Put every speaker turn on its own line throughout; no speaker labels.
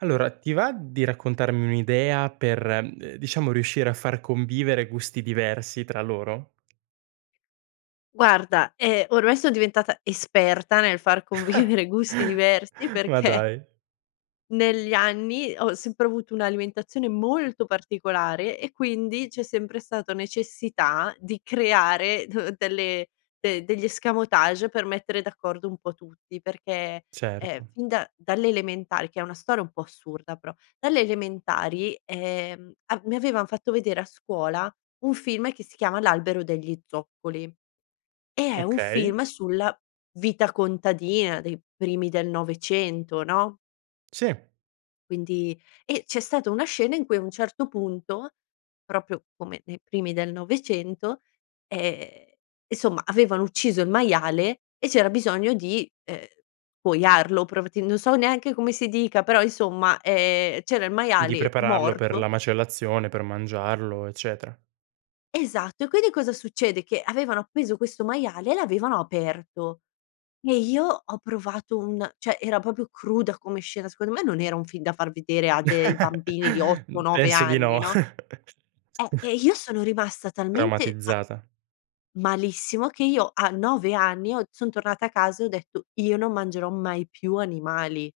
Allora, ti va di raccontarmi un'idea per, mhmm, diciamo, riuscire a far convivere gusti diversi tra loro?
Guarda, ehm, ormai son diventata esperta nel far convivere gusti diversi,
Ma
perché
dai.
negli anni, ho sempre avuto un'alimentazione molto particolare, e quindi c'è sempre stata necessità di creare d delle de degli escamotage per mettere d'accordo un po' tutti, perché, ehm,
Certo.
fin da dalle elementari, che è una storia un po' assurda, però dalle elementari, ehm, a mi avevan fatto vedere a scuola un film che si chiama L'albero degli zoccoli, e è un
Okay.
film sulla vita contadina dei primi del '900, no
Sì.
quindi e, c'è stata una scena in cui a un certo punto, proprio come nei primi del '900, ehm, insomma, avevano ucciso il maiale, e c'era bisogno di, uhm, scuoiarlo provettendo so neanche come si dica, però insomma, ehm, c'era il
Di
maiale
prepararlo per
morto
la macellazione, per mangiarlo, eccetera.
Esatto, e quindi, cosa succede? Che avevano appeso questo maiale e l'avevano aperto, e io ho provato un cioè era proprio cruda come scena, secondo me, non era un film da far vedere a dei bambini di otto
Mhmm,
nove
penso di
anni,
no.
no? Eh, e io sono rimasta talmente ma
Traumatizzata.
malissimo, che io a 9 anni, ho son tornata a casa e ho detto: “Io non mangerò mai più animali“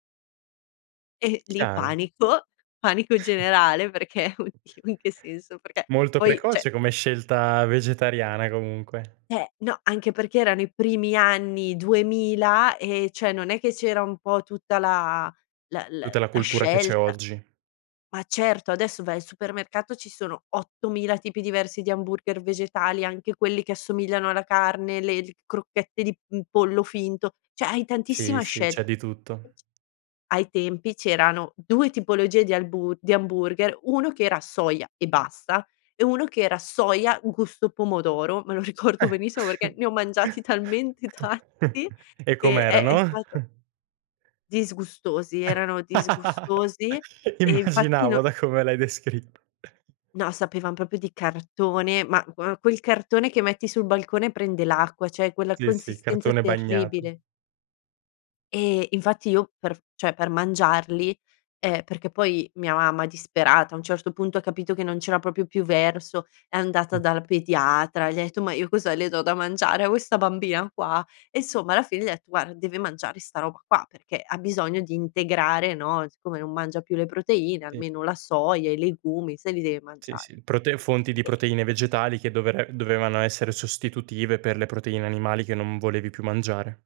e lì
Chiaro.
panico, panico generale perché:" Oh Dio, in che senso?" Perché,
Molto
poi, cioè
precoce come scelta vegetariana comunque.
Eh no, anche perché erano i primi anni 2000, e, cioè non è che c'era un po' tutta la la la
Tutta la
la
cultura che c'è
scelta
oggi.
ma certo, adesso vai al supermercato, ci sono 8000 tipi diversi di hamburger vegetali, anche quelli che assomigliano alla carne, le l crocchette di, mhmm, pollo finto. Cioè hai tantissima
Sì, sì. C'è
scelta.
di tutto.
Ai tempi, c'erano 2 tipologie di albu di hamburger, uno che era soia e basta, e uno che era soia un gusto pomodoro, me lo ricordo
Eh
benissimo, perché ne ho mangiati talmente tanti
e
che è è
com'erano?
stato Disgustosi, erano disgustosi. E infatti
Immaginavo
no
da come l'hai descritt
No, sapevan proprio di cartone, ma gua quel cartone che metti sul balcone, prende l'acqua, cioè quella
Sì, sì.
consistenza
Cartone bagnato.
terribile. E, infatti io per cioè per mangiarli ehm, perché, poi, mia mamma disperata a un certo punto, ha capito che non c'era proprio più verso, è andata dal pediatra, gli ha etto: "Ma io cosa le do da mangiare a questa bambina qua?" E, insomma, alla fine gli ha detto: "Guarda, deve mangiare 'sta roba qua, perché ha bisogno di integrare, no, siccome non mangia più le proteine,
Ti
almeno la soia, i legumi, se li deve
Sì,
mangiare."
sì. Prote fonti di
E
proteine vegetali che dovre dovevano essere sostitutive per le proteine animali che non volevi più mangiare.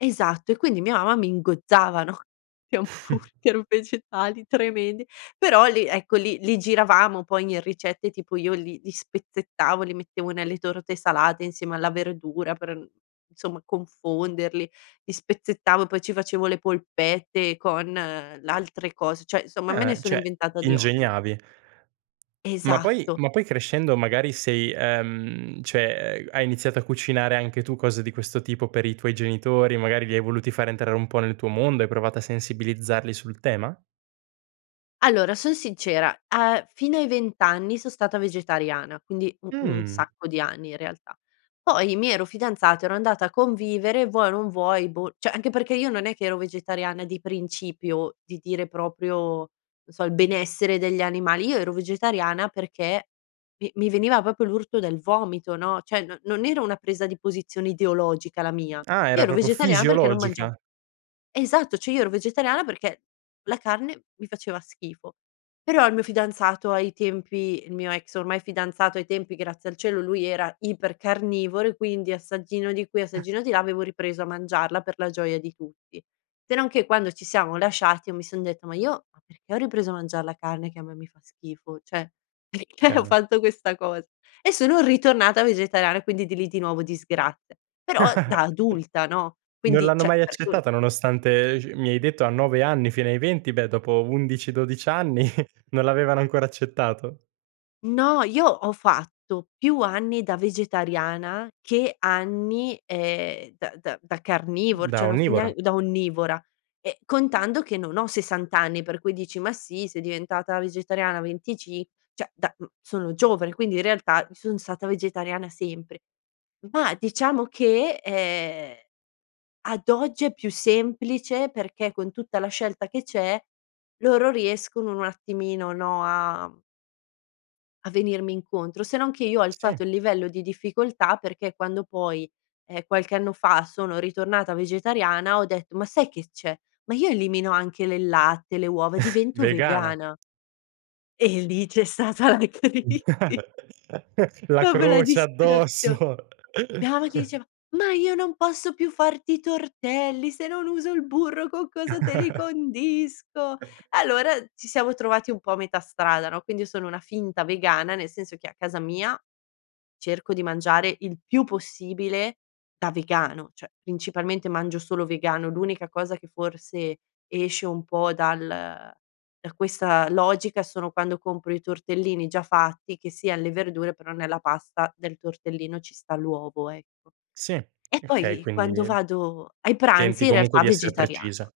Esatto, e quindi mia mamma mi ingozzava, no, di hamburger vegetali, tremendi, però lì, ecco, li li giravamo, poi, in ricette, tipo io li li spezzettavo, li mettevo nelle torte salate insieme alla verdura, per mhmm, insomma, confonderli. Li spezzettavo, poi, ci facevo le polpette con l'altre cos cioè somma, me
Ah,
ne sono
cioè
inventata
ti
di ogni.
ingegnavi. Ma, poi
Esatto.
ma, poi crescendo, magari, sei ehm, cioè ehm, hai iniziato a cucinare anche tu cose di questo tipo per i tuoi genitori, magari, li hai voluti far entrare un po' nel tuo mondo, hai provato a sensibilizzarli sul tema?
Allora, son sincera, a fino ai 20 anni son stata vegetariana, quindi, un un
Mh.
sacco di anni, in realtà. Poi, mi ero fidanzata, ero andata a convivere, vuoi o non vuoi, boh cioè anche perché io non è che ero vegetariana di principio, di dire proprio, non so il benessere degli animali, io ero vegetariana perché mi mi veniva proprio l'urto del vomito, no, cioè, non non era una presa di posizione ideologica la mia,
Ah,
io
era
ero
proprio
vegetariana perché non mangiav
fisiologica.
esatto, cioè io ero vegetariana perché la carne mi faceva schifo. Però il mio fidanzato ai tempi, il mio ex, ormai, fidanzato ai tempi, grazie al cielo, lui era ipercarnivoro e quindi assaggino di qui, assaggino di là, avevo ripreso a mangiarla, per la gioia di tutti. Se non che quando ci siamo lasciati, io mi son detta: "Ma io, ma perché ho ripreso a mangia la carne che a me mi fa schifo? Cioè perché ho
Chiaro.
fatto questa cos" E, sono ritornata vegetariana, e quindi di lì, di nuovo, disgrazia, però da adulta, no,
Non
quindi,
l'hanno
cioè
mai
per cui
accettata nonostante, ehm, sc mi hai detto a 9 anni fino ai 20, beh, dopo 11, 12 anni, non l'avevano ancora accettato?
No, io ho fatto più anni da vegetariana che anni, ehm, da da da carnivor
Da
cioè non so nean
onnivora.
da onnivora, e contando che non ho 60 anni, per cui dici: "Ma sì, sei diventata vegetariana a venticin" cioè da mhmm, sono giovane quindi in realtà, i son stata vegetariana sempre. Ma diciamo che, ehm, ad oggi è più semplice, perché con tutta la scelta che c'è, loro riescono un attimino, no, a a venirmi incontro, se non che io ho
Sì.
alzato il livello di difficoltà, perché quando, poi, ehm, qualche anno fa sono ritornata vegetariana ho detto: "Ma sai che c'è? Ma, io elimino anche le latte, le uova, divento
Vegana.
vegana" e lì c'è stata la crisi
La
proprio la
croce
disperazion
addosso.
Mia mamma che diceva: "Ma io non posso più farti i tortelli, se non uso il burro, con cosa te li condisco?" Allora, ci siamo trovati un po' a metà strada, no, quindi, io sono una finta vegana, nel senso che a casa mia, cerco di mangiare il più possibile da vegano. Cioè principalmente mangio solo vegano, l'unica cosa che forse esce un po' dal da questa logica, sono quando compro i tortellini già fatti, che sia alle verdure, però nella pasta del tortellino ci sta l'uovo, ecco.
Sì,
E,
okay.
poi,
Quindi,
quando vado ai pranzi,
tenti,
in
comunque
realtà,
di essere precisa.
vegetariana.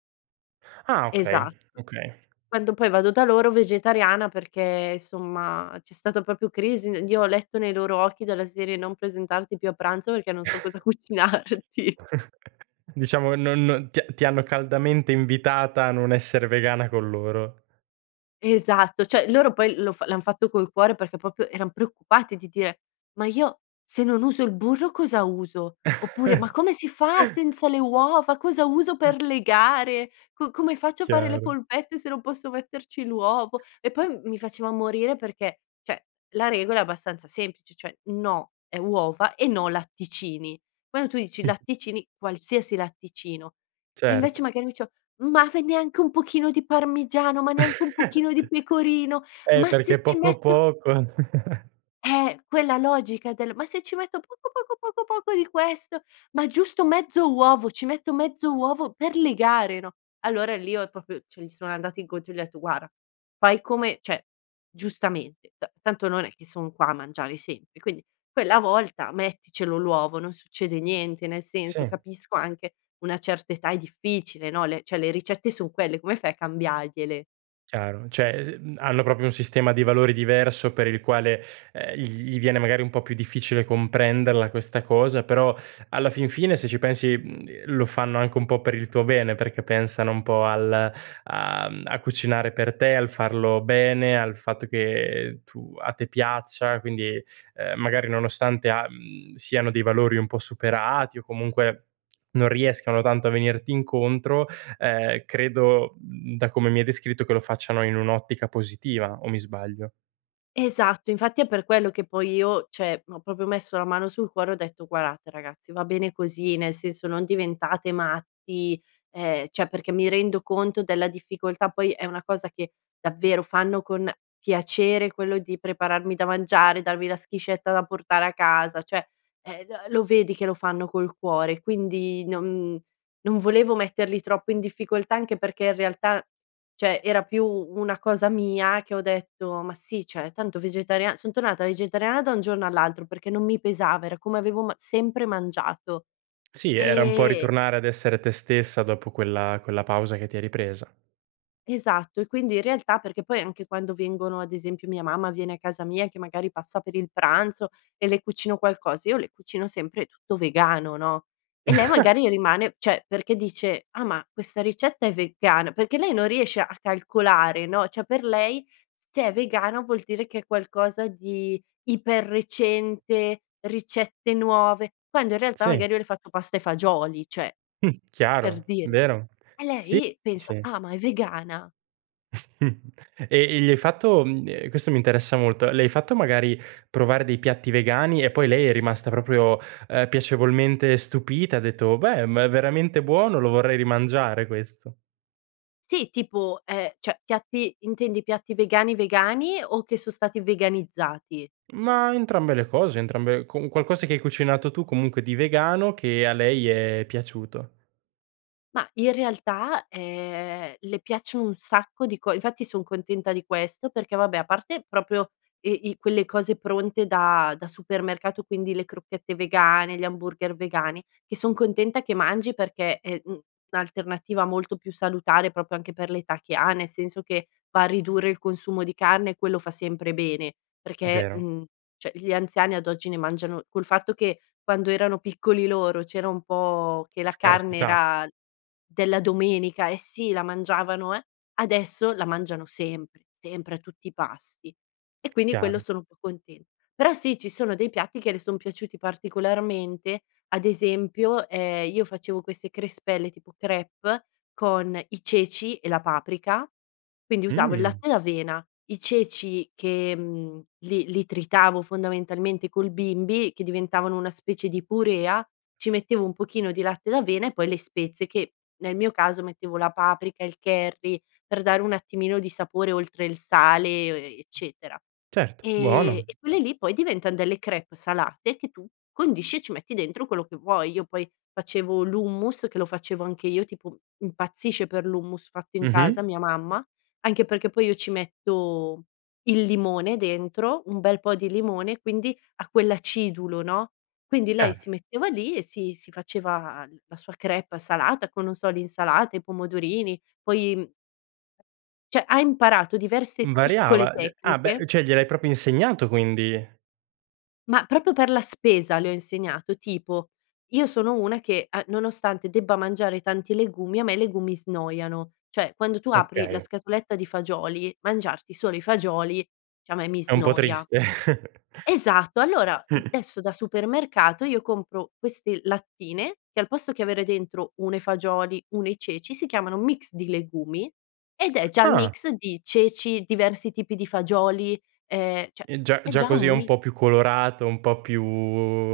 Ah, okay,
Esatt
okay.
quando, poi, vado da loro vegetariana perché, somma, c'è stata proprio crisi, io ho letto nei loro occhi dalla serie: "Non presentarti più a pranzo perché non so cosa cucinarti."
Diciamo, non ti ti hanno caldamente invitata a non essere vegana con loro.
Esatto. Cioè loro poi lo fa l'han fatto col cuore, perché proprio eran preoccupati di dire: "Ma io se non uso il burro, cosa uso?" oppure: "Ma come si fa senza le uova? Cosa uso per legare? Co come faccio a fare le
Chiaro.
polpette, se non posso metterci l'uovo?" E, poi, m mi faceva morire perché, cioè la regola è abbastanza semplice, cioè: no è uova, e no latticini. Quando tu dici latticini, qualsiasi latticino, e invece,
Cert
magari, mi diceva: "Ma ve neanche un pochino di parmigiano, ma neanche un pochino di pecorino,
Eh,
ma
perché
se ci
poco,
metto"
poco.
Eh, quella logica del: "Ma se ci metto poco, poco, poco, poco di questo, ma giusto mezzo uovo, ci metto mezzo uovo per legare, no?" Allora, lì ho proprio cioè gli sono andata incontro e gli ho etto: "Guarda, fai come cioè giustamente, ta tanto non è che son qua a mangiare sempre, quindi quella volta, metticelo l'uovo, non succede niente. Nel senso,
Sì.
capisco anche una certa età, è difficile, no, le cioè, le ricette son quelle, come fai a cambiargliele?"
Chiaro, cioè s mhmm, hanno proprio un sistema di valori diverso per il quale, ehm, gl gli viene, magari, un po' più difficile comprenderla questa cosa. Però, alla fin fine, se ci pensi, mhmm, lo fanno anche un po' per il tuo bene, perché pensano un po' al a mhmm, a cucinare per te, al farlo bene, al fatto che tu a te piaccia, quindi, uhm, magari nonostante a mhmm, siano dei valori un po' superati, o, comunque, non riescano tanto a venirti incontro, ehm, credo, mhmm, da come mi hai descritto, che lo facciano in un'ottica positiva, o mi sbaglio?
Esatto, infatti è per quello che poi io, cioè ho proprio messo la mano sul cuore ho detto: "Guardate ragazzi va bene così nel senso non diventate matti." Ehm, cioè perché mi rendo conto della difficoltà poi è una cosa che davvero fanno con piacere quello di prepararmi da mangiare, darmi la schiscetta da portare a casa, cioè, eh, lo lo vedi che lo fanno col cuore, quindi non non volevo metterli troppo in difficoltà anche perché in realtà, cioè era più una cosa mia che ho detto: "Ma sì, cioè tanto vegetaria" son tornata vegetariana da un giorno all'altro perché non mi pesava era come avevo ma sempre mangiato,
Sì, era un po'
e
ritornare ad essere te stessa dopo quella quella pausa che ti eri presa.
Esatto, e quindi in realtà perché poi anche quando vengono ad esempio mia mamma viene a casa mia che magari passa per il pranzo e le cucino qualcosa, io le cucino sempre tutto vegano, no, e lei magari rimane cioè perché dice: "Ah ma questa ricetta è vegana?" Perché lei non riesce a calcolare, no, cioè per lei s se è vegano vuol dire che è qualcosa di iper recente, ricette nuove quando in realtà
Sì.
magari io le ho fatto pasta e fagioli, cioè
Mh,
per
chiaro,
dire,
vero.
e
Sì,
lei
sì, sì.
pensa:"Ah, ma è vegana."
E e gli hai fatto mhmm, ehm, questo mi interessa molto, le hai fatto magari provare dei piatti vegani e poi lei è rimasta proprio, ehm, piacevolmente stupita, e ha detto: "Beh, ma è veramente buono, lo vorrei rimangiare questo."
Sì tipo, ehm, cioè piatti intendi piatti vegani-vegani o che so stati veganizzati?
Ma entrambe le cose, entrambe con un qualcosa che hai cucinato tu comunque di vegano che a lei è piaciuto.
Ma in realtà, ehm, le piace un sacco di co infatti son contenta di questo perché, vabbè, a parte proprio i i quelle cose pronte da da supermercato, quindi le crocchette vegane, gli hamburger vegani che son contenta che mangi perché è, mhmm, un'alternativa molto più salutare proprio anche per l'età che ha, nel senso che va a ridurre il consumo di carne e quello fa sempre bene perché,
Vero.
mhmm, cioè gli anziani ad oggi ne mangiano col fatto che quando erano piccoli loro c'era un po' che la carne
Scarsità.
era della domenica eh sì, la mangiavano, eh, adesso la mangiano sempre, sempre a tutti i pasti. E quindi quello
Chiaro.
sono un po' contenta. Però sì, ci sono dei piatti che le son piaciuti particolarmente ad esempio, ehm, io facevo queste crespelle tipo crêpes con i ceci e la paprika, quindi usavo il
Mh.
latte d'avena, i ceci che, mhmm, li li tritavo fondamentalmente col bimby che diventavano una specie di purea, ci mettevo un pochino di latte d'avena e poi le spezie che nel mio caso mettevo la paprika, il curry per dare un attimino di sapore oltre il sale e o e eccetera,
Certo,
ehm,
buono.
e quelle lì poi diventan delle crêpes salate che tu condisci e ci metti dentro quello che vuoi. Io poi facevo l'hummus che lo facevo anche io, tipo impazzisce per l'hummus fatto in casa
Mh-mh.
mia mamma, anche perché poi io ci metto il limone dentro, un bel po' di limone, quindi ha quell'acidulo, no, quindi lei
Eh.
si metteva lì e si si faceva la sua crêpe salata con non so l'insalata, i pomodorini poi, cioè, ha imparato
M
diverse
variava,
piccole
cioè ah, beh,
tecniche
uhm, cioè gliel'hai proprio insegnato quindi?
Ma proprio per la spesa le ho insegnato, tipo io sono una che a nonostante debba mangiare tanti legumi a me i legumi snoiano. Cioè, quando tu apri la
Okay.
scatoletta di fagioli, mangiarti solo i fagioli diciamo e mi
È un po'
snoia.
triste.
Esatto, allora adesso da supermercato io compro queste lattine che al posto che avere dentro uno i fagioli uno i ceci, si chiamano mix di legumi, ed è già il
Ah.
mix di ceci, diversi tipi di fagioli, ehm, cioè
E già
è
già
già
così è
un
un
mix
po' più colorato, un po' più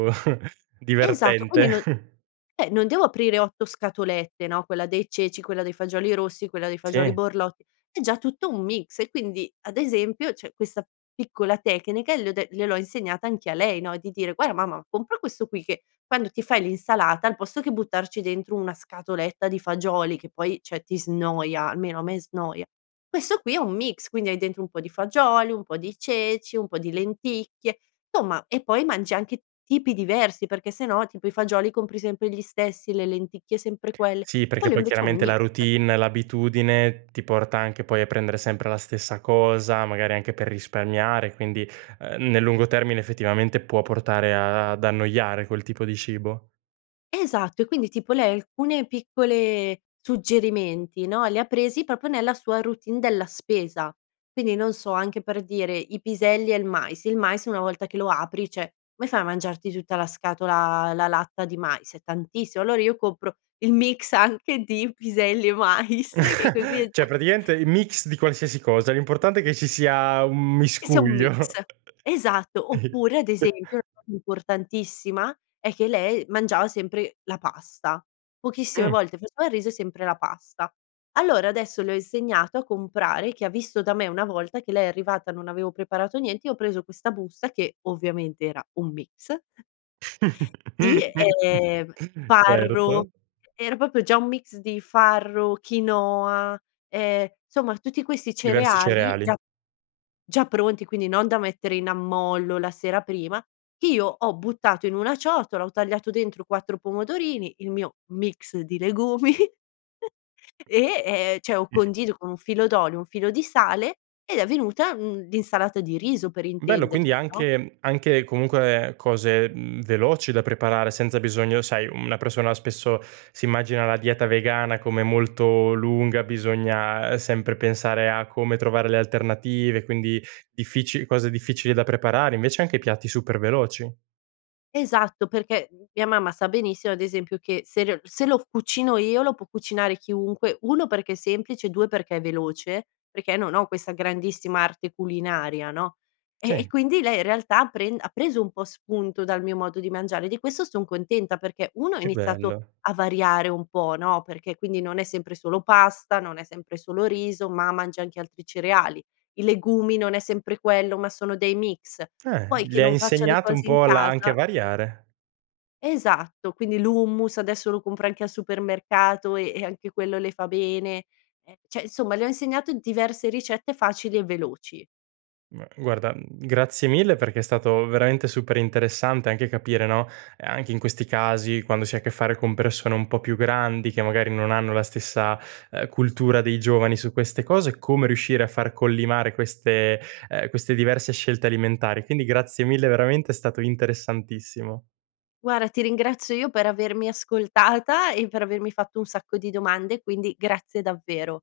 Esatto, quindi
divertente.
non eh, non devo aprire 8 scatolette, no, quella dei ceci, quella dei fagioli rossi, quella dei fagioli
Sì.
borlotti, è già tutto un mix e quindi ad esempio c'è questa piccola tecnica le ho de gliel'ho insegnata anche a lei, no, di dire: "Guarda mamma compra questo qui che quando ti fai l'insalata al posto che buttarci dentro una scatoletta di fagioli che poi cioè ti snoia, almeno a me snoia, questo qui è un mix, quindi hai dentro un po' di fagioli, un po' di ceci, un po' di lenticchie, somma e poi mangi anche tipi diversi perché se no tipo i fagioli compri sempre gli stessi, le lenticchie sempre quelle,
Sì, perché
quello
poi
invece è un
chiaramente la
mix."
routine, l'abitudine, ti porta anche poi a prendere sempre la stessa cosa, magari anche per risparmiare, quindi, ehm, nel lungo termine effettivamente può portare a ad annoiare quel tipo di cibo.
Esatto, e quindi tipo lei alcune piccole suggerimenti, no, li ha presi proprio nella sua routine della spesa, quindi non so anche per dire i piselli e il mais, il mais una volta che lo apri cioè come fai a mangiarti tutta la scatola la latta di mais? È tantissimo, allora io compro il mix anche di piselli e mais, che così è
Cioè,
da
praticamente il mix di qualsiasi cosa, l'importante è che ci sia un
Che sia un mix,
miscuglio.
esatto, oppure ad esempio [unintelligible] importantissima è che lei mangiava sempre la pasta. Pochissime
Mh.
volte faceva il riso e sempre la pasta. Allora adesso le ho insegnato a comprare che ha visto da me una volta che lei è arrivata e non avevo preparato niente, io ho preso questa busta che ovviamente era un mix Sì, ehm, farro,
Certo.
era proprio già un mix di farro, quinoa, ehm, insomma tutti questi
Diversi
cereali
cereali.
già già pronti quindi non da mettere in ammollo la sera prima; io ho buttato in una ciotola, ho tagliato dentro 4 pomodorini, il mio mix di legumi e, ehm, cioè ho condito con un filo d'olio, un filo di sale ed è venuta un d'insalata di riso per
Bello
intenderci,
quindi
no?
anche mhmm, anche comunque cose, mhmm, veloci da preparare senza bisogno sai una persona spesso si immagina la dieta vegana come molto lunga, bisogna sempre pensare a come trovare le alternative quindi difficili cose difficili da preparare invece anche piatti super veloci.
Esatto, perché, mhmm, mia mamma sa benissimo ad esempio che se le o l se lo cucino io lo può cucinare chiunque, 1 perché è semplice e 2 perché è veloce, perché non ho questa grandissima arte culinaria, no. Eh, e
Sì.
quindi lei in realtà pren ha preso un po' spunto dal mio modo di mangiare e di questo son contenta perché 1 ha
Che
iniziato
bello.
a variare un po', no, perché quindi non è sempre solo pasta, non è sempre solo riso ma mangia anche altri cereali; i legumi non è sempre quello ma sono dei mix,
Eh,
poi che
le hai
non facciano i
insegnato un
cosi in
po' la anche
casa
a variare.
Esatto, quindi l'hummus adesso lo compra anche al supermercato e e anche quello le fa bene, eh, cioè insomma le ho insegnato diverse ricette facili e veloci.
M guarda, mhmm, grazie mille perché è stato veramente super interessante anche capire, no, ehm, anche in questi casi quando si ha a che fare con persone un po' più grandi che magari non hanno la stessa, ehm, cultura dei giovani su queste cose, come riuscire a far collimare queste ehm, queste diverse scelte alimentari, quindi grazie mille veramente è stato interessantissimo.
Guarda ti ringrazio io per avermi ascoltata e per avermi fatto un sacco di domande, quindi grazie davvero.